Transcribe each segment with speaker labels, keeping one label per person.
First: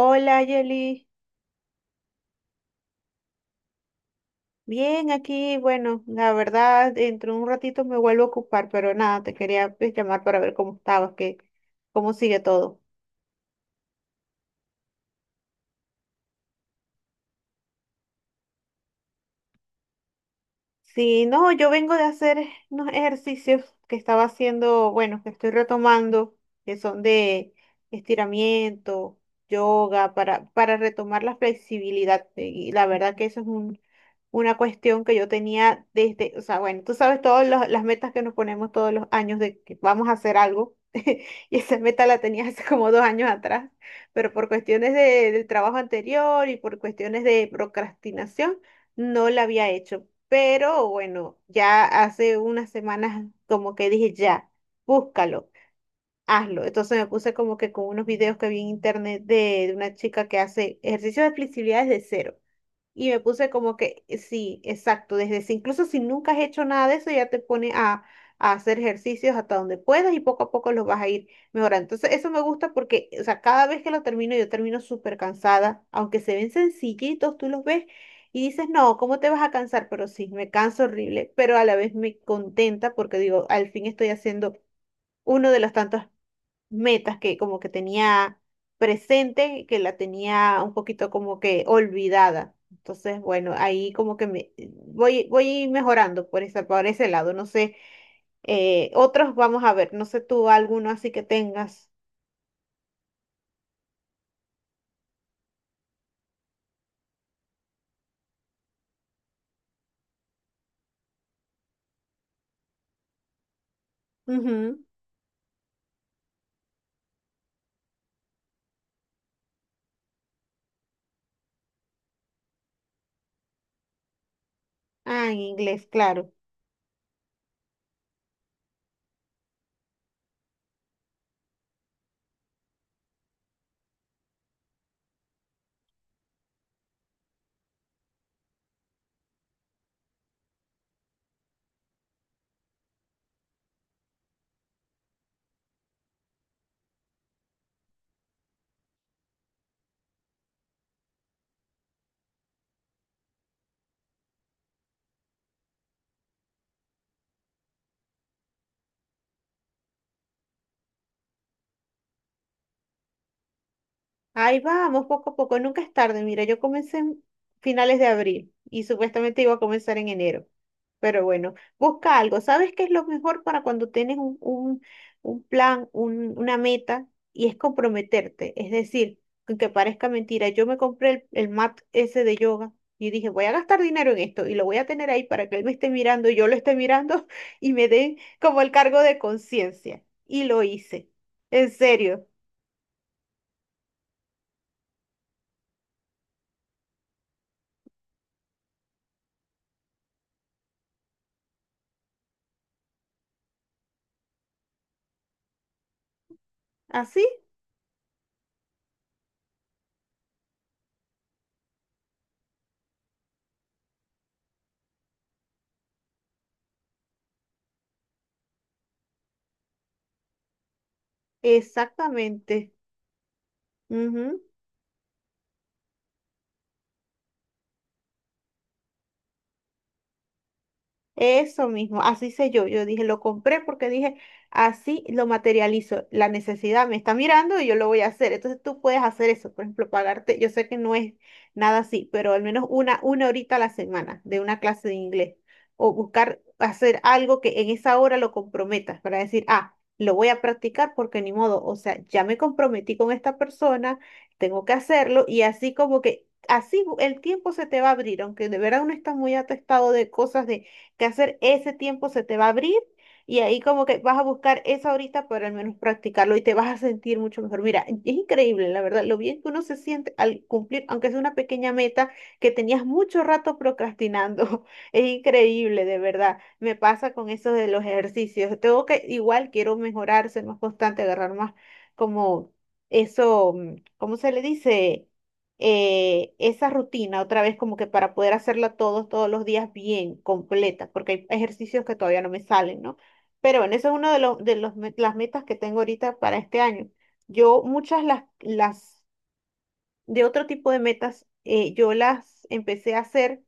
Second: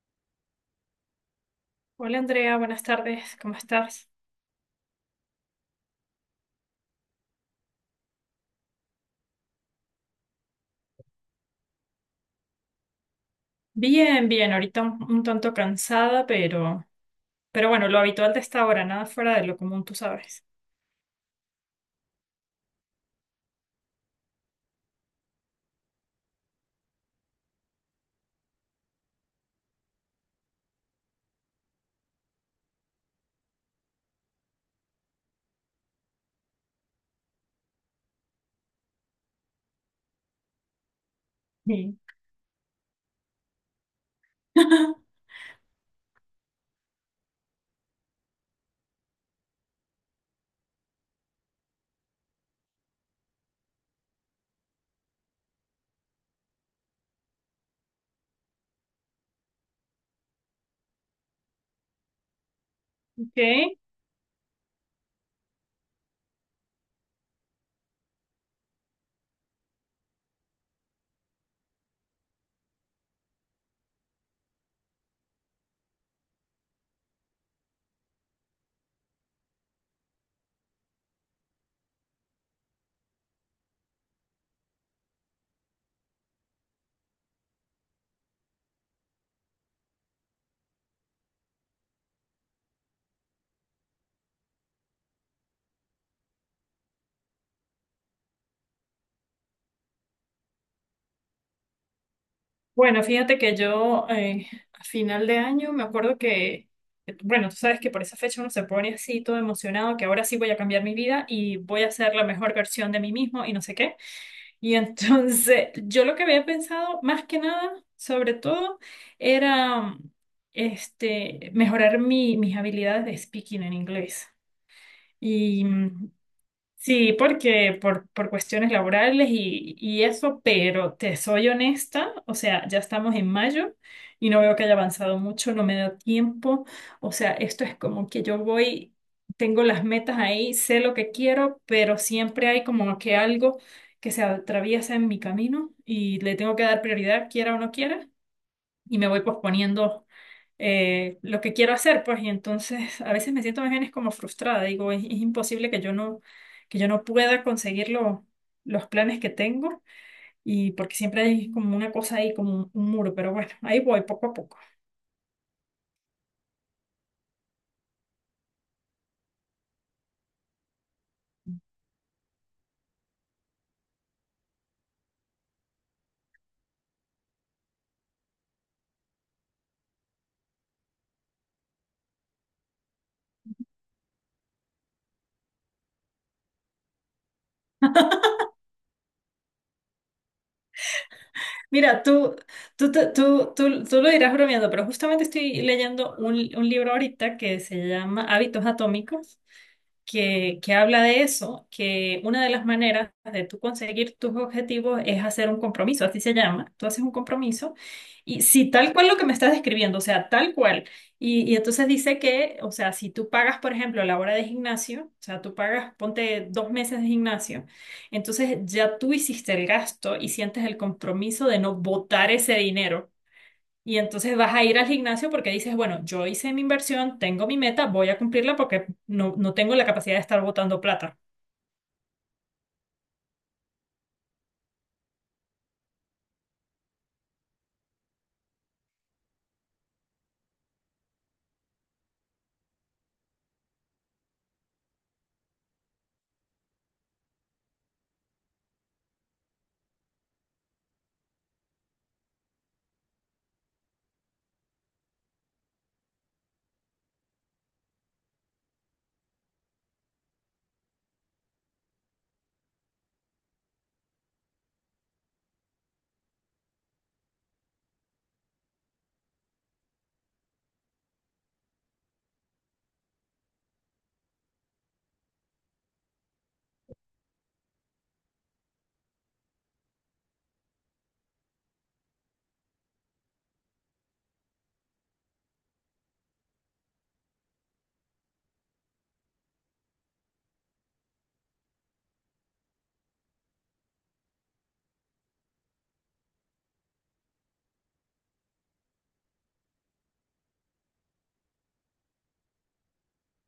Speaker 1: Hola, Yeli.
Speaker 2: Hola Andrea, buenas tardes, ¿cómo estás?
Speaker 1: Bien, aquí, bueno, la verdad, dentro de un ratito me vuelvo a ocupar, pero nada, te quería pues, llamar para ver cómo estabas, cómo sigue todo.
Speaker 2: Bien, bien, ahorita un tanto cansada, pero bueno, lo habitual de esta hora, nada fuera de lo común, tú sabes.
Speaker 1: Sí, no, yo vengo de hacer unos ejercicios que estaba haciendo, bueno, que estoy retomando, que son de estiramiento, yoga, para retomar la flexibilidad. Y la verdad que eso es una cuestión que yo tenía desde, o sea, bueno, tú sabes todas las metas que nos ponemos todos los años de que vamos a hacer algo. Y esa
Speaker 2: Sí.
Speaker 1: meta la tenía hace como dos años atrás, pero por cuestiones del trabajo anterior y por cuestiones de procrastinación, no la había hecho. Pero bueno, ya hace unas semanas como que dije, ya, búscalo, hazlo. Entonces me puse como que con unos videos que vi en internet de una chica que hace ejercicios de flexibilidad desde cero. Y me puse
Speaker 2: Ok.
Speaker 1: como que, sí, exacto, desde si, incluso si nunca has hecho nada de eso, ya te pone a hacer ejercicios hasta donde puedas y poco a poco los vas a ir mejorando. Entonces, eso me gusta porque, o sea, cada vez que lo termino, yo termino súper cansada, aunque se ven sencillitos, tú los ves y dices, no, ¿cómo te vas a cansar? Pero sí, me canso horrible, pero a la vez me contenta porque digo, al fin estoy haciendo uno de los tantos metas que como que tenía presente, que la tenía un poquito como que olvidada. Entonces, bueno, ahí como que me voy mejorando por ese lado. No sé, otros vamos a ver, no sé tú alguno así que tengas.
Speaker 2: Bueno, fíjate que yo a final de año me acuerdo que bueno, tú sabes que por esa fecha uno se pone así todo emocionado, que ahora sí voy a cambiar mi vida y voy a ser la mejor versión de mí mismo y no sé qué. Y
Speaker 1: Ujú.
Speaker 2: entonces, yo lo que había pensado más que nada, sobre todo, era este, mejorar mis habilidades de speaking en inglés.
Speaker 1: Ah, en
Speaker 2: Y,
Speaker 1: inglés, claro.
Speaker 2: sí, porque por cuestiones laborales y eso, pero te soy honesta, o sea, ya estamos en mayo y no veo que haya avanzado mucho, no me da tiempo, o sea, esto es como que yo voy, tengo las metas ahí, sé lo que quiero, pero siempre hay como que algo que se atraviesa en mi camino y le tengo que dar prioridad, quiera o no quiera y me voy posponiendo lo que quiero hacer, pues, y entonces a veces me siento más bien es como frustrada, digo, es imposible que yo no pueda conseguir los planes que tengo, y porque siempre hay como una cosa ahí, como un muro, pero bueno, ahí voy poco a poco.
Speaker 1: Ahí vamos, poco a poco, nunca es tarde. Mira, yo comencé en finales de abril y supuestamente iba a comenzar en enero. Pero bueno, busca algo. ¿Sabes qué es lo mejor para cuando tienes un plan, una meta? Y es comprometerte. Es decir, aunque parezca mentira, yo me compré el mat ese de yoga y dije, voy a gastar dinero en esto y lo voy a tener ahí para que él me esté mirando, yo lo esté mirando y me dé como el cargo de conciencia. Y lo hice. En
Speaker 2: Mira,
Speaker 1: serio.
Speaker 2: tú, te- tú lo dirás bromeando, pero justamente estoy leyendo un libro ahorita que se llama Hábitos Atómicos, que habla de eso, que una de las maneras de tú conseguir tus objetivos es hacer un compromiso, así se llama. Tú haces un
Speaker 1: Así
Speaker 2: compromiso y si tal cual lo que me estás describiendo, o sea, tal cual. Y entonces dice que, o sea, si tú pagas, por ejemplo, la hora de gimnasio, o sea, tú pagas, ponte dos meses de gimnasio, entonces ya tú hiciste el gasto y sientes el compromiso de no botar ese
Speaker 1: Exactamente.
Speaker 2: dinero. Y entonces
Speaker 1: Ujú.
Speaker 2: vas a ir al gimnasio porque dices, bueno, yo hice mi inversión, tengo mi meta, voy a cumplirla porque no, no tengo la capacidad de estar botando plata.
Speaker 1: Eso mismo, así sé yo. Yo dije, lo compré porque dije, así lo materializo. La necesidad me está mirando y yo lo voy a hacer. Entonces tú puedes hacer eso, por ejemplo, pagarte. Yo sé que no es nada así, pero al menos una horita a la semana de una clase de inglés. O buscar hacer algo que en esa hora lo comprometas para decir, ah, lo voy a practicar porque ni modo. O sea, ya me comprometí con esta persona, tengo que hacerlo y así como que. Así el tiempo se te va a abrir, aunque de verdad uno está muy atestado de cosas de que hacer, ese tiempo se te va a abrir y ahí como que vas a buscar esa horita para al menos practicarlo y te vas a sentir mucho mejor. Mira, es increíble, la verdad, lo bien que uno se siente al cumplir, aunque sea una pequeña meta que tenías mucho rato procrastinando. Es increíble, de verdad. Me pasa con eso de los ejercicios. Tengo que, igual quiero mejorar, ser más constante, agarrar más como eso. ¿Cómo se le dice? Esa rutina otra vez como que para poder hacerla todos los días bien, completa, porque hay ejercicios que todavía no me salen, ¿no? Pero bueno, eso es uno de los, las metas que tengo ahorita para este año. Yo muchas las de otro tipo de metas, yo las empecé a hacer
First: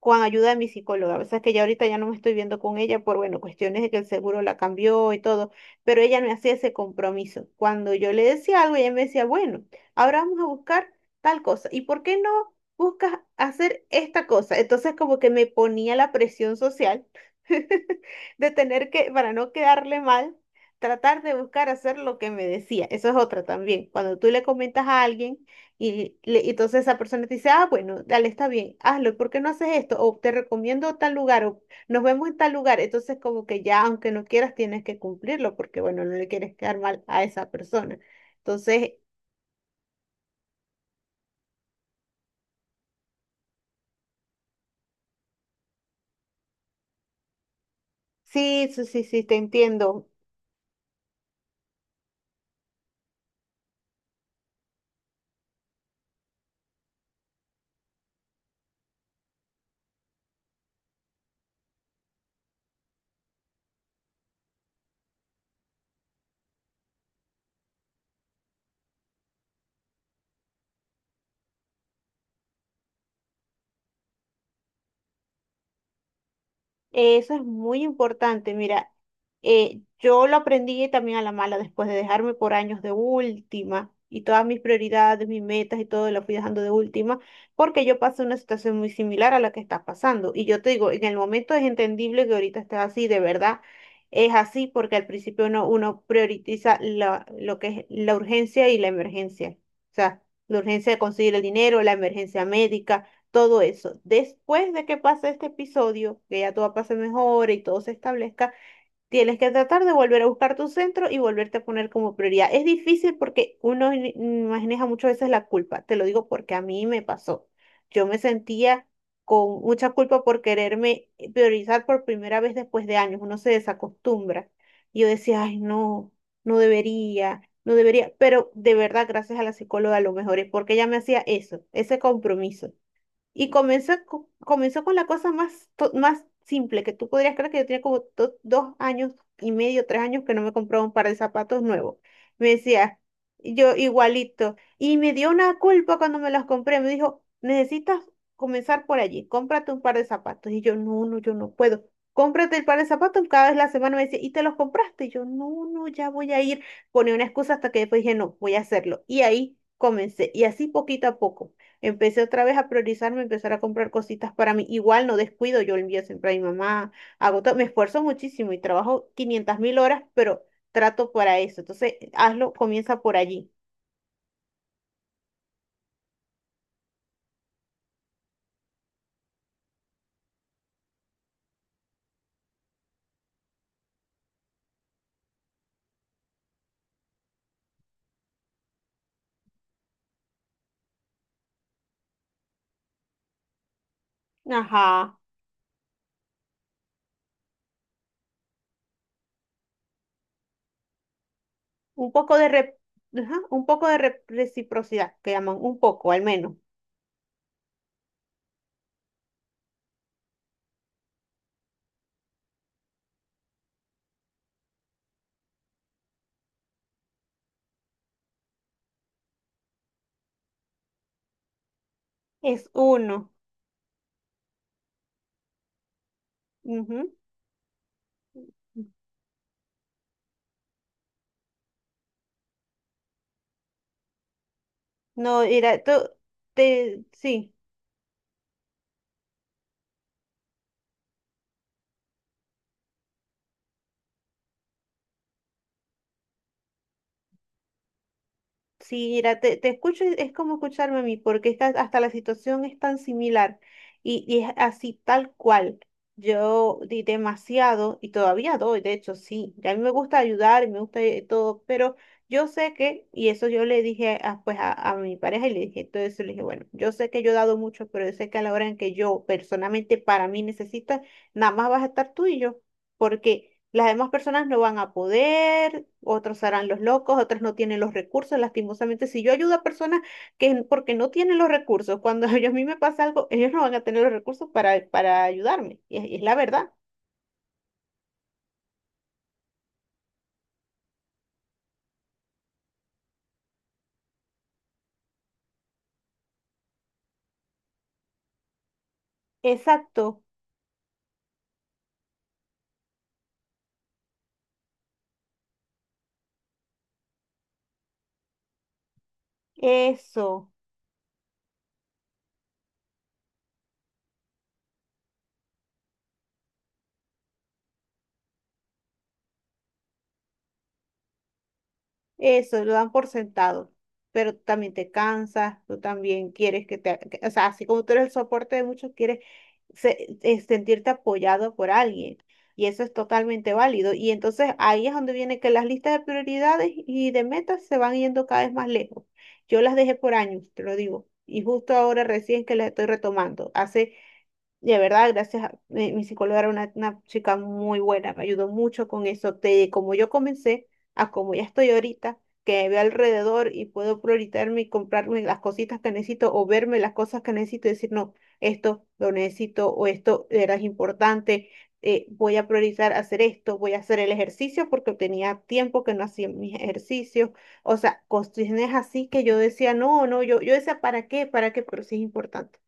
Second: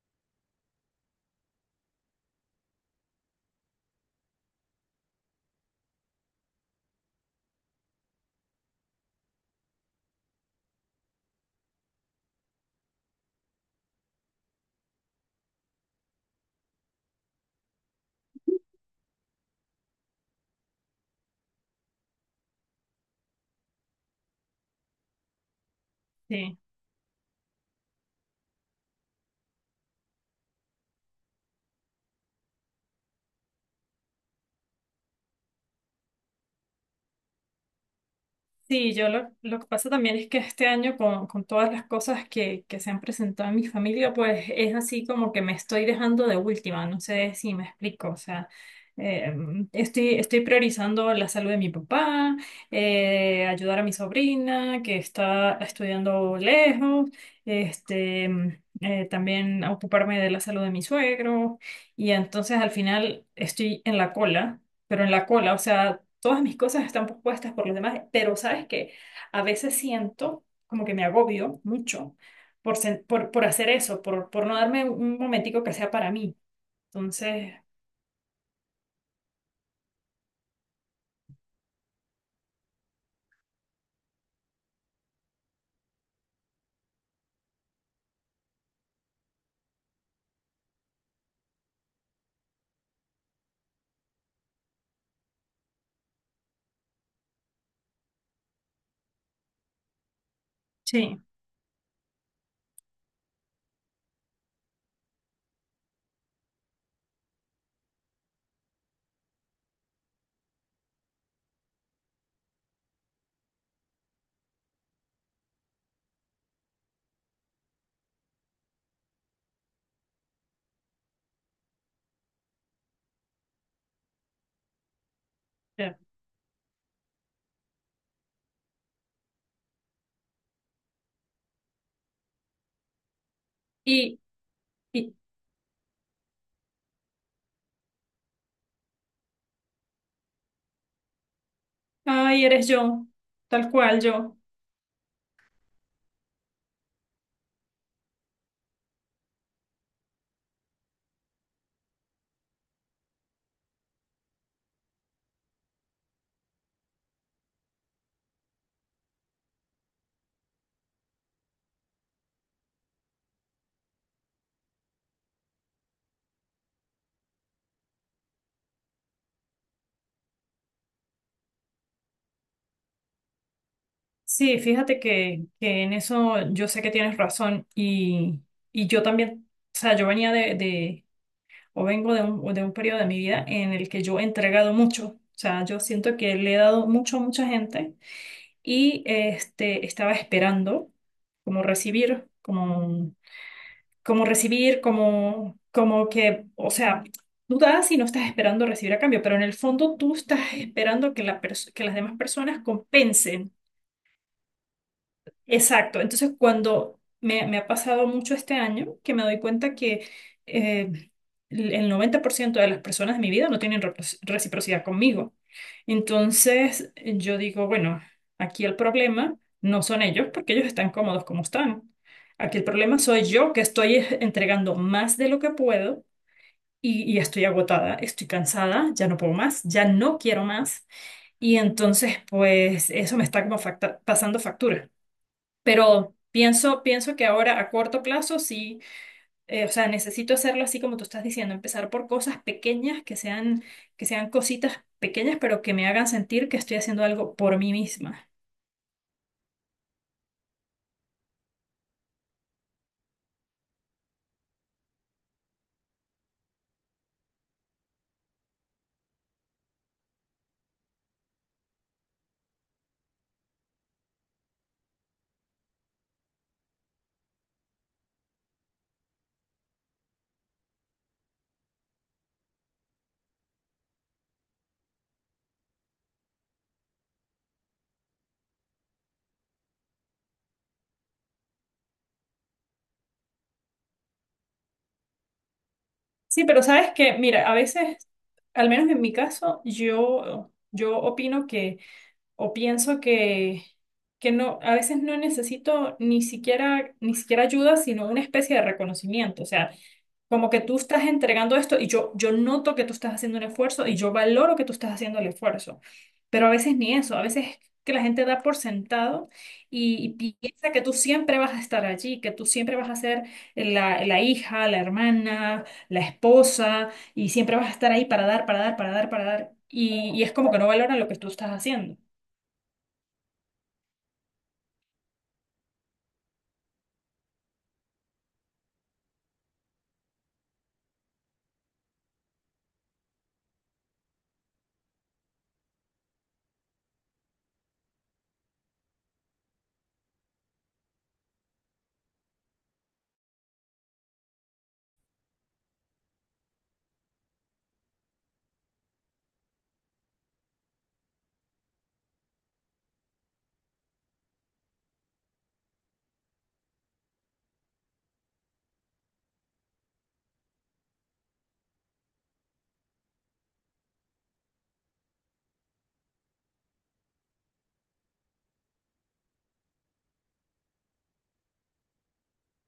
Speaker 1: con ayuda de mi psicóloga. A veces que ya ahorita ya no me estoy viendo con ella por, bueno, cuestiones de que el seguro la cambió y todo, pero ella me hacía ese compromiso. Cuando yo le decía algo, ella me decía, bueno, ahora vamos a buscar tal cosa. ¿Y por qué no buscas hacer esta cosa? Entonces como que me ponía la presión social de tener que, para no quedarle mal, tratar de buscar hacer lo que me decía. Eso es otra también. Cuando tú le comentas a alguien y, y
Speaker 2: Sí.
Speaker 1: entonces esa persona te dice, ah, bueno, dale, está bien, hazlo, ¿por qué no haces esto? O te recomiendo tal lugar, o nos vemos en tal lugar. Entonces como que ya, aunque no quieras, tienes que cumplirlo, porque bueno, no le quieres quedar mal a esa persona. Entonces,
Speaker 2: Sí, yo lo que pasa también es que este año con todas las cosas que se han presentado en mi familia, pues es así como que me estoy dejando de última, no sé si me explico, o sea,
Speaker 1: sí, sí, sí, sí,
Speaker 2: eh,
Speaker 1: te entiendo.
Speaker 2: estoy priorizando la salud de mi papá, ayudar a mi sobrina que está estudiando lejos, este, también ocuparme de la salud de mi suegro y entonces al final estoy en la cola, pero en la cola, o sea todas mis cosas están puestas por los demás, pero sabes que a veces siento como que me agobio mucho por, por hacer eso, por no darme un momentico que sea para mí.
Speaker 1: Eso es
Speaker 2: Entonces,
Speaker 1: muy importante. Mira, yo lo aprendí también a la mala después de dejarme por años de última y todas mis prioridades, mis metas y todo lo fui dejando de última porque yo pasé una situación muy similar a la que estás pasando. Y yo te digo, en el momento es entendible que ahorita estés así, de verdad es así porque al principio uno prioriza lo que es la urgencia y la emergencia. O sea, la urgencia de
Speaker 2: sí.
Speaker 1: conseguir el dinero, la emergencia médica todo eso. Después de que pase este episodio, que ya todo pase mejor y todo se establezca, tienes que tratar de volver a buscar tu centro y volverte a poner como prioridad. Es difícil porque uno maneja muchas veces la culpa. Te lo digo porque a mí me pasó. Yo me sentía con mucha culpa por quererme priorizar por primera vez después de años. Uno se desacostumbra. Y yo decía, ay,
Speaker 2: Ya.
Speaker 1: no, no debería. No debería, pero de verdad, gracias a la psicóloga, lo mejor es porque ella me hacía eso, ese compromiso. Y
Speaker 2: y,
Speaker 1: comenzó con la
Speaker 2: y,
Speaker 1: cosa más, más simple, que tú podrías creer que yo tenía como dos años y medio, tres años que no me compraba un par de zapatos nuevos.
Speaker 2: Ay,
Speaker 1: Me
Speaker 2: eres
Speaker 1: decía,
Speaker 2: yo, tal
Speaker 1: yo
Speaker 2: cual yo.
Speaker 1: igualito. Y me dio una culpa cuando me los compré. Me dijo, necesitas comenzar por allí, cómprate un par de zapatos. Y yo, no, no, yo no puedo. Cómprate el par de zapatos cada vez la semana me decía, ¿y te los compraste? Y yo, no, no, ya voy a ir. Ponía una excusa hasta que después dije, no, voy a hacerlo. Y ahí comencé. Y así poquito a poco. Empecé otra vez a priorizarme, empezar a comprar cositas para mí. Igual no descuido, yo le envío siempre a mi mamá, hago todo, me esfuerzo muchísimo y trabajo 500 mil horas, pero trato para eso. Entonces, hazlo, comienza por allí.
Speaker 2: Sí, fíjate que en eso yo sé que tienes razón y yo también, o sea, yo venía de o vengo de un periodo de mi vida en el que yo he entregado mucho, o sea, yo siento que le he dado mucho a mucha gente y este, estaba esperando como recibir, como recibir,
Speaker 1: Ajá,
Speaker 2: como, como que, o sea, tú das y no estás esperando recibir a cambio, pero en el fondo tú estás esperando que, que las
Speaker 1: un
Speaker 2: demás
Speaker 1: poco de,
Speaker 2: personas
Speaker 1: ajá,
Speaker 2: compensen.
Speaker 1: un poco de reciprocidad, que llaman, un
Speaker 2: Exacto.
Speaker 1: poco al
Speaker 2: Entonces,
Speaker 1: menos.
Speaker 2: me ha pasado mucho este año, que me doy cuenta que eh, el 90% de las personas de mi vida no tienen reciprocidad conmigo. Entonces, yo digo, bueno, aquí el problema no son ellos, porque ellos están cómodos como están. Aquí el
Speaker 1: Es
Speaker 2: problema soy
Speaker 1: uno.
Speaker 2: yo, que estoy entregando más de lo que puedo
Speaker 1: Ujú.
Speaker 2: y estoy agotada, estoy cansada, ya no puedo más, ya no quiero más. Y entonces, pues, eso me está como pasando factura.
Speaker 1: No, era, tú,
Speaker 2: Pero pienso,
Speaker 1: te,
Speaker 2: pienso que
Speaker 1: sí.
Speaker 2: ahora a corto plazo sí, o sea, necesito hacerlo así como tú estás diciendo, empezar por cosas pequeñas que sean cositas pequeñas, pero que me hagan sentir que estoy haciendo algo por mí misma.
Speaker 1: Sí, mira, te escucho, y es como escucharme a mí, porque es que hasta la situación es tan similar y es así tal cual. Yo di demasiado y todavía doy, de hecho, sí. Y a mí me gusta ayudar y me gusta todo, pero yo sé que, y eso yo le dije a, pues a, mi pareja y le dije todo eso, le dije, bueno, yo sé que yo he dado mucho, pero yo sé que a la hora en que yo personalmente para mí necesito, nada más vas a estar tú y yo, porque. Las demás personas no van a poder, otros harán los locos, otras no tienen los recursos. Lastimosamente, si yo ayudo a personas que porque no tienen los recursos, cuando a mí me pasa algo, ellos no van a tener los recursos para ayudarme. Y es la
Speaker 2: Sí, pero
Speaker 1: verdad.
Speaker 2: sabes que, mira, a veces, al menos en mi caso, yo opino que o pienso que no, a veces no necesito ni siquiera, ni siquiera ayuda, sino una especie de reconocimiento. O sea,
Speaker 1: Exacto,
Speaker 2: como que tú estás entregando esto y yo noto que tú estás haciendo un esfuerzo y yo valoro que tú estás haciendo el esfuerzo. Pero a veces ni eso, a veces que la gente da por sentado y
Speaker 1: eso.
Speaker 2: piensa que tú siempre vas a estar allí, que tú siempre vas a ser la hija, la hermana, la esposa y siempre vas a estar ahí para dar, para dar, para dar, para dar. Y es como que no valoran lo que tú estás haciendo.
Speaker 1: Eso, lo dan por sentado, pero tú también te cansas, tú también quieres que o sea, así como tú eres el soporte de muchos, quieres sentirte apoyado por alguien y eso es totalmente válido. Y entonces ahí es donde viene que las listas de prioridades y de metas se van yendo cada vez más lejos. Yo las dejé por años, te lo digo, y justo ahora recién que las estoy retomando. Hace de verdad, gracias a mi psicóloga era una chica muy buena, me ayudó mucho con eso, de como yo comencé a como ya estoy ahorita, que veo alrededor y puedo prioritarme y comprarme las cositas que necesito o verme las cosas que necesito y decir, no, esto lo necesito o esto era importante, voy a priorizar hacer esto, voy a hacer el ejercicio porque tenía tiempo que no hacía mis ejercicios, o sea, cuestiones así que yo decía, no, no, yo decía, ¿para qué? ¿Para qué? Pero sí es importante.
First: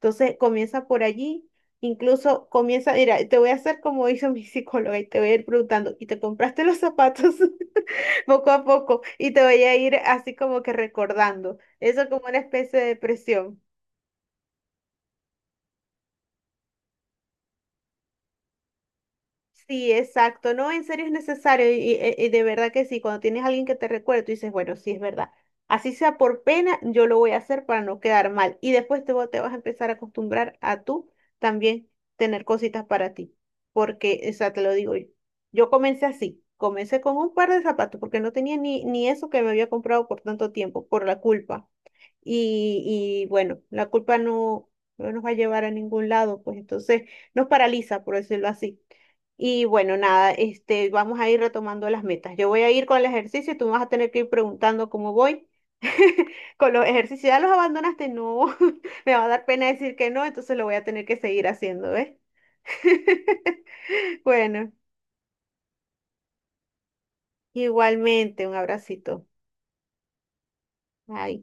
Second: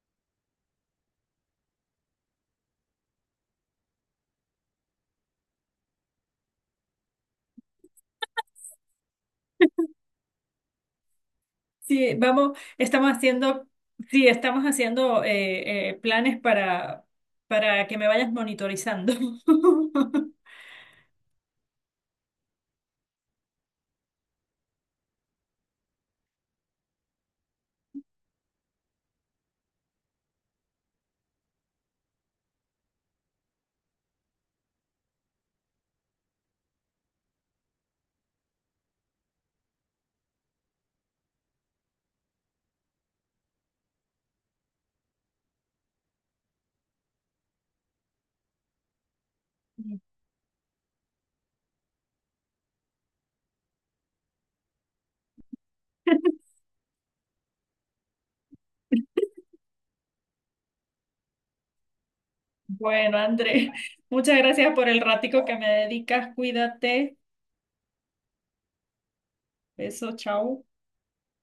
Speaker 1: Entonces comienza por allí, incluso comienza, mira, te voy a hacer como hizo mi psicóloga y te voy a ir preguntando, ¿y te compraste los zapatos poco a poco? Y te voy a ir así como que recordando, eso
Speaker 2: Sí,
Speaker 1: como una
Speaker 2: vamos,
Speaker 1: especie de
Speaker 2: estamos
Speaker 1: presión.
Speaker 2: haciendo, sí, estamos haciendo planes para que me vayas monitorizando.
Speaker 1: Sí, exacto. No, en serio es necesario y de verdad que sí, cuando tienes a alguien que te recuerde, tú dices, bueno, sí es verdad. Así sea por pena, yo lo voy a hacer para no quedar mal. Y después te vas a empezar a acostumbrar a tú también tener cositas para ti. Porque, o sea, te lo digo yo. Yo comencé así, comencé con un par de zapatos porque no tenía ni eso que me había comprado por tanto tiempo, por la culpa y bueno, la culpa no nos va a llevar a ningún lado, pues entonces nos paraliza, por decirlo así. Y bueno, nada, vamos a ir retomando las metas. Yo voy a ir con el ejercicio, tú me vas a tener que ir preguntando cómo voy. Con los ejercicios, ¿ya los abandonaste? No, me va a dar pena decir que no, entonces lo voy a tener que seguir haciendo, ¿ves?
Speaker 2: Bueno, André, muchas
Speaker 1: Bueno,
Speaker 2: gracias por el ratico que me dedicas. Cuídate.
Speaker 1: igualmente, un abracito.
Speaker 2: Beso, chao.
Speaker 1: Bye.